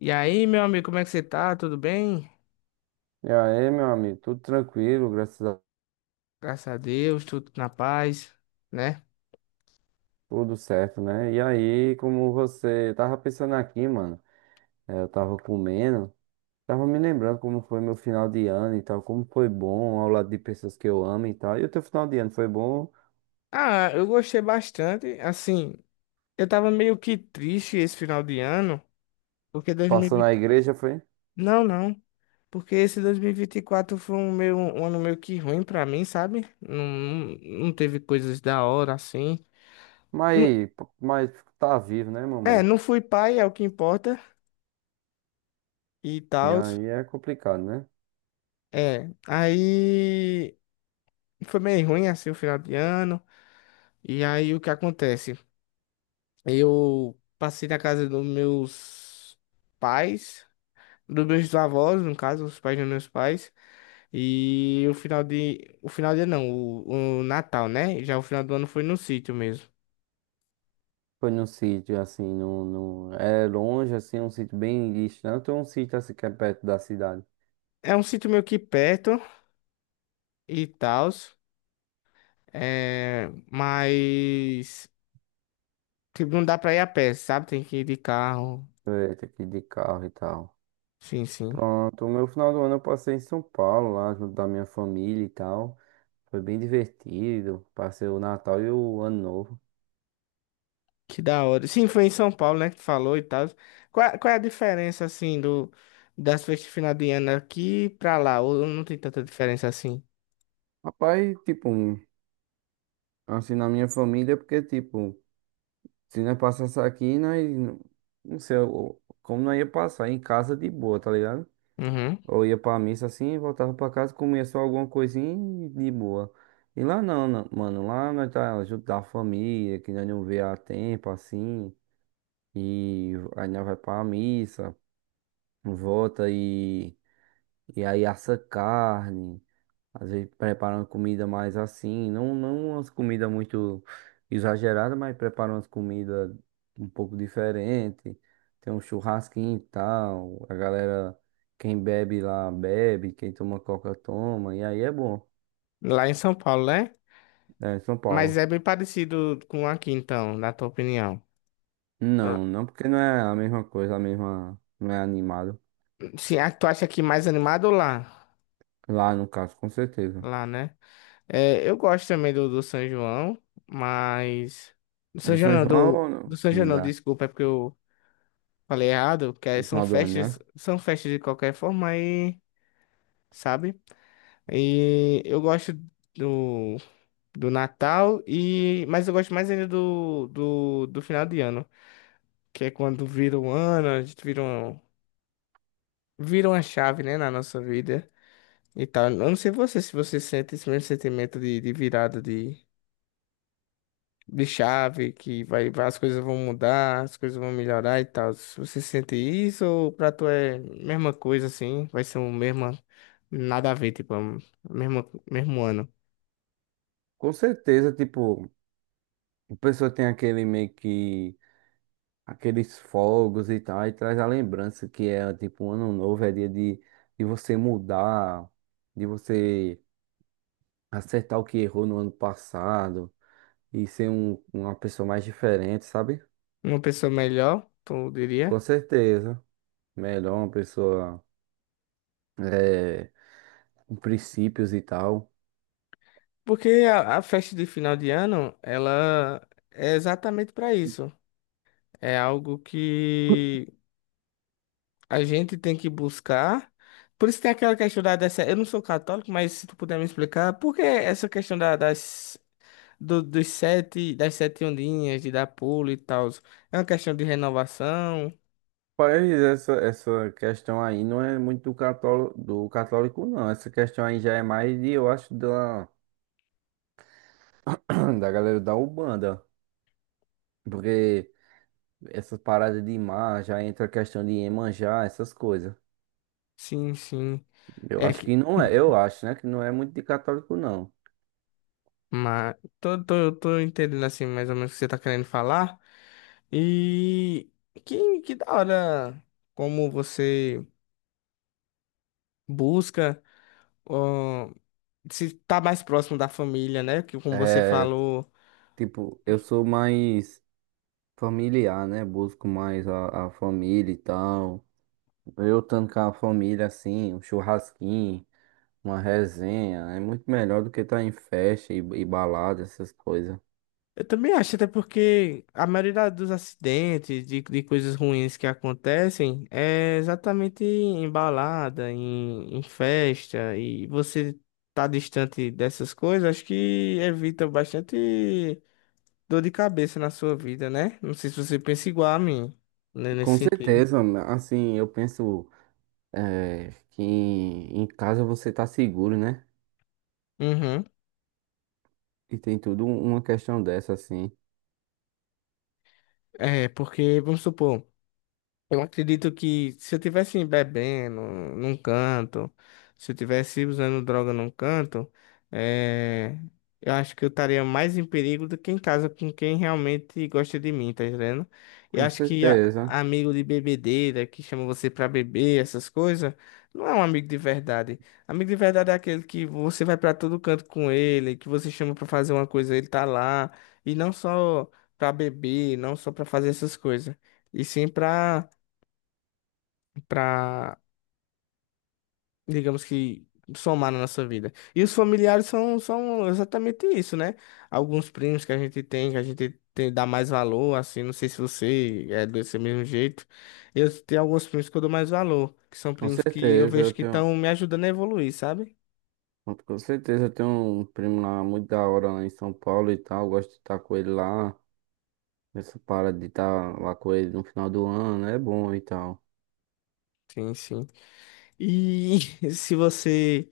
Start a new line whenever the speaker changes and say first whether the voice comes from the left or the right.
left: E aí, meu amigo, como é que você tá? Tudo bem?
right: E aí, meu amigo, tudo tranquilo, graças a
left: Graças a Deus, tudo na paz, né?
right: tudo certo, né? E aí, como você tava pensando aqui, mano, eu tava comendo, tava me lembrando como foi meu final de ano e tal, como foi bom ao lado de pessoas que eu amo e tal. E o teu final de ano foi bom?
left: Ah, eu gostei bastante. Assim, eu tava meio que triste esse final de ano, porque
right: Passou
left: 2020...
right: na igreja, foi?
left: Não, não. Porque esse 2024 foi um ano meio que ruim pra mim, sabe? Não não, teve coisas da hora, assim. Não-
right: Mas, mas tá vivo, né, meu
left: É,
right: mano?
left: não fui pai, é o que importa, e
right: E
left: tal.
right: aí é complicado, né?
left: É, aí foi meio ruim, assim, o final de ano. E aí, o que acontece? Eu passei na casa dos meus pais, dos meus avós, no caso, os pais dos meus pais. O final de não, o Natal, né? Já o final do ano foi no sítio mesmo.
right: Foi num sítio assim, é longe, assim, um sítio bem distante ou um sítio assim que é perto da cidade?
left: É um sítio meio que perto e tal. É, mas. Tipo, não dá pra ir a pé, sabe? Tem que ir de carro.
right: Foi, tem que ir de carro e tal.
left: Sim, sim.
right: Pronto, o meu final do ano eu passei em São Paulo, lá junto da minha família e tal. Foi bem divertido. Passei o Natal e o Ano Novo.
left: Que da hora. Sim, foi em São Paulo, né, que tu falou e tal. Qual é a diferença, assim, das festas de final de ano aqui pra lá? Ou não tem tanta diferença assim?
right: Rapaz, assim, na minha família, porque, tipo, se nós passasse aqui, nós, não sei, como nós ia passar em casa de boa, tá ligado?
left: Uhum.
right: Ou ia pra missa assim, voltava pra casa, comia só alguma coisinha e de boa. E lá não, não, mano, lá nós tá junto da família, que nós não vê há tempo, assim, e aí nós vai pra missa, volta e aí assa carne, às vezes preparando comida mais assim, não umas comidas muito exageradas, mas preparando umas comidas um pouco diferente, tem um churrasquinho e tal, a galera, quem bebe lá bebe, quem toma coca toma, e aí é bom,
left: Lá em São Paulo, né?
right: é São
left: Mas
right: Paulo.
left: é bem parecido com aqui, então, na tua opinião. Ah,
right: Não, não porque não é a mesma coisa, a mesma, não é animado,
left: sim, ah, tu acha aqui mais animado ou lá?
right: lá no caso, com certeza.
left: Lá, né? É, eu gosto também do São João, mas... Do
right: Do
left: São João
right: São
left: não,
right: João, ou
left: do
right: não?
left: São João
right: Sim,
left: não, desculpa, é porque eu falei errado, porque
right: do final do ano, né?
left: são festas de qualquer forma aí, sabe? E eu gosto do, do Natal e mas eu gosto mais ainda do final de ano, que é quando vira um ano, a gente vira, um, vira uma chave, né, na nossa vida e tal. Eu não sei você se você sente esse mesmo sentimento de virada de chave, que as coisas vão mudar, as coisas vão melhorar e tal. Se você sente isso ou pra tu é mesma coisa assim, vai ser o mesmo nada a ver, tipo, a mesma mesmo ano.
right: Com certeza, tipo, a pessoa tem aquele meio que aqueles fogos e tal, e traz a lembrança que é tipo um ano novo, é dia de você mudar, de você acertar o que errou no ano passado e ser uma pessoa mais diferente, sabe?
left: Uma pessoa melhor, tu diria?
right: Com certeza. Melhor uma pessoa é, com princípios e tal.
left: Porque a festa de final de ano, ela é exatamente para isso. É algo que a gente tem que buscar. Por isso tem aquela questão da dessa, eu não sou católico, mas se tu puder me explicar, por que essa questão da- das do- dos sete, das sete ondinhas de dar pulo e tal? É uma questão de renovação?
right: Mas essa questão aí não é muito do católico, não. Essa questão aí já é mais de, eu acho, da, da galera da Umbanda. Porque essas paradas de mar já entra a questão de Iemanjá, essas coisas.
left: Sim, sim.
right: Eu
left: É
right: acho que
left: que
right: não é, eu acho, né? Que não é muito de católico, não.
left: mas tô entendendo assim mais ou menos o que você tá querendo falar. E que da hora como você busca ó, se tá mais próximo da família, né? Que como você
right: É,
left: falou,
right: tipo, eu sou mais familiar, né? Busco mais a família e tal. Eu estando com a família, assim, um churrasquinho, uma resenha, é muito melhor do que estar em festa e balada, essas coisas.
left: eu também acho, até porque a maioria da- dos acidentes, de coisas ruins que acontecem, é exatamente em balada, em festa, e você tá distante dessas coisas, acho que evita bastante dor de cabeça na sua vida, né? Não sei se você pensa igual a mim, né, nesse
right: Com
left: sentido.
right: certeza, assim, eu penso, é, que em casa você tá seguro, né?
left: Uhum.
right: E tem tudo uma questão dessa, assim.
left: É, porque, vamos supor. Eu acredito que se eu tivesse bebendo num canto, se eu tivesse usando droga num canto, eh, eu acho que eu estaria mais em perigo do que em casa com quem realmente gosta de mim, tá entendendo? Eu
right: Com
left: acho que a-
right: certeza,
left: amigo de bebedeira que chama você pra beber, essas coisas, não é um amigo de verdade. Amigo de verdade é aquele que você vai pra todo canto com ele, que você chama pra fazer uma coisa, ele tá lá, e não só pra beber, não só pra fazer essas coisas, e sim pra para, digamos que, somar na nossa vida. E os familiares são exatamente isso, né? Alguns primos que a gente tem, que a gente tem, dá mais valor, assim, não sei se você é desse mesmo jeito. Eu tenho alguns primos que eu dou mais valor, que são
right: com
left: primos que eu
right: certeza. Eu
left: vejo que
right: tenho,
left: estão me ajudando a evoluir, sabe?
right: com certeza eu tenho um primo lá muito da hora lá em São Paulo e tal. Eu gosto de estar com ele lá. Essa parada de estar lá com ele no final do ano é bom e tal.
left: Sim, sim. E se você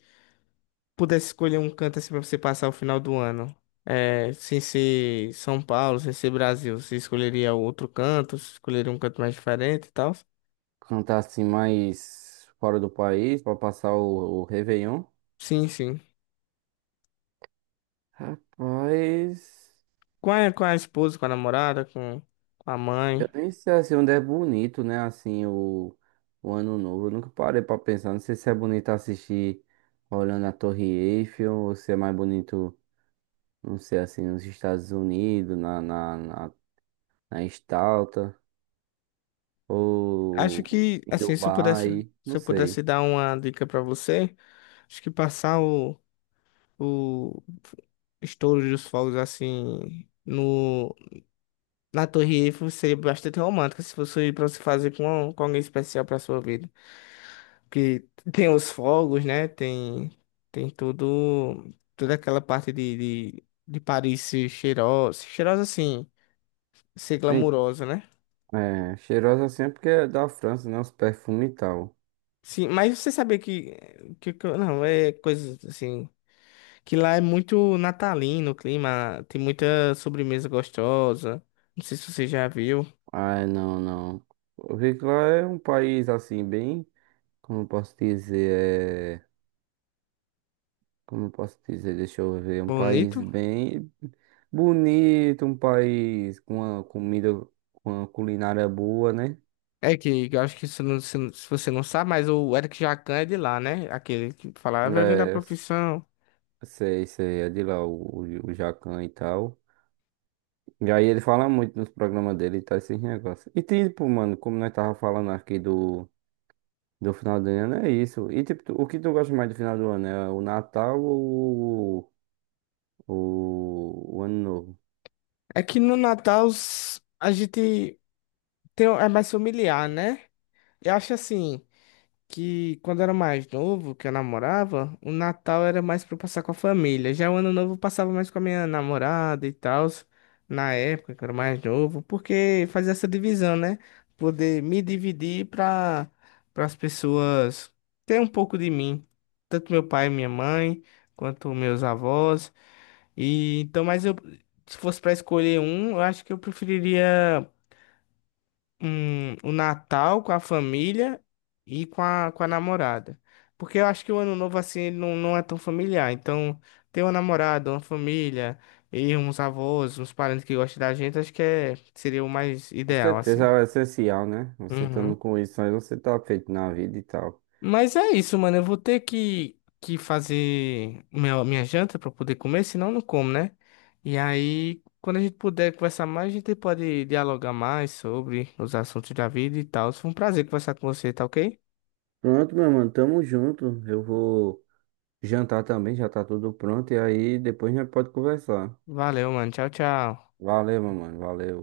left: pudesse escolher um canto assim para você passar o final do ano, é, sem ser São Paulo, sem ser Brasil, você escolheria outro canto, escolheria um canto mais diferente e tal?
right: Cantar assim mais fora do país pra passar o Réveillon.
left: Sim, sim.
right: Rapaz.
left: Com com a esposa, com a namorada, com a
right: Eu
left: mãe.
right: nem sei assim onde é bonito, né? Assim, o Ano Novo. Eu nunca parei pra pensar. Não sei se é bonito assistir olhando a Torre Eiffel ou se é mais bonito, não sei, assim, nos Estados Unidos, na Estátua
left: Acho
right: ou
left: que,
right: em
left: assim, se eu pudesse,
right: Dubai.
left: se
right: Não
left: eu pudesse
right: sei.
left: dar uma dica pra você, acho que passar o estouro dos fogos, assim, no, na Torre Eiffel seria bastante romântico se fosse pra você fazer com alguém especial pra sua vida. Porque tem os fogos, né? Tem, tem tudo, toda aquela parte de Paris ser cheirosa, cheirosa assim, ser
right: Nem-
left: glamurosa, né?
right: É, cheirosa assim é porque é da França, né? Os perfumes e tal.
left: Sim, mas você sabia não, é coisa assim, que lá é muito natalino o clima, tem muita sobremesa gostosa. Não sei se você já viu.
right: Ah, não, não. Eu vi que lá é um país assim, bem, como eu posso dizer, é, como eu posso dizer, deixa eu ver, um país
left: Bonito.
right: bem bonito, um país com uma comida, com uma culinária boa, né?
left: É que eu acho que se, não- se você não sabe, mas o Eric Jacan é de lá, né? Aquele que falava vergonha da
right: É,
left: profissão.
right: sei, sei, é de lá o Jacan e tal. E aí ele fala muito nos programas dele e tal, esses negócios. E tipo, mano, como nós tava falando aqui do, do final do ano, é isso. E tipo, tu- o que tu gosta mais do final do ano? É o Natal ou o Ano Novo?
left: É que no Natal os- a gente tem, é mais familiar, né? Eu acho assim. Que quando eu era mais novo, que eu namorava, o Natal era mais pra eu passar com a família. Já o Ano Novo eu passava mais com a minha namorada e tal, na época que eu era mais novo, porque fazia essa divisão, né? Poder me dividir pra, para as pessoas ter um pouco de mim, tanto meu pai e minha mãe, quanto meus avós. E então, mas eu se fosse pra escolher um, eu acho que eu preferiria um, o Natal com a família e com a namorada. Porque eu acho que o Ano Novo, assim, ele não, não é tão familiar. Então, ter uma namorada, uma família e uns avós, uns parentes que gostam da gente, acho que é, seria o mais
right: Com
left: ideal,
right: certeza
left: assim.
right: é o essencial, né? Você
left: Uhum.
right: estando com isso aí, você tá feito na vida e tal.
left: Mas é isso, mano. Eu vou ter que fazer minha, minha janta pra poder comer, senão eu não como, né? E aí, quando a gente puder conversar mais, a gente pode dialogar mais sobre os assuntos da vida e tal. Foi um prazer conversar com você, tá ok?
right: Pronto, meu mano, tamo junto. Eu vou jantar também, já tá tudo pronto. E aí depois a gente pode conversar.
left: Valeu, mano. Tchau, tchau.
right: Valeu, meu mano, valeu.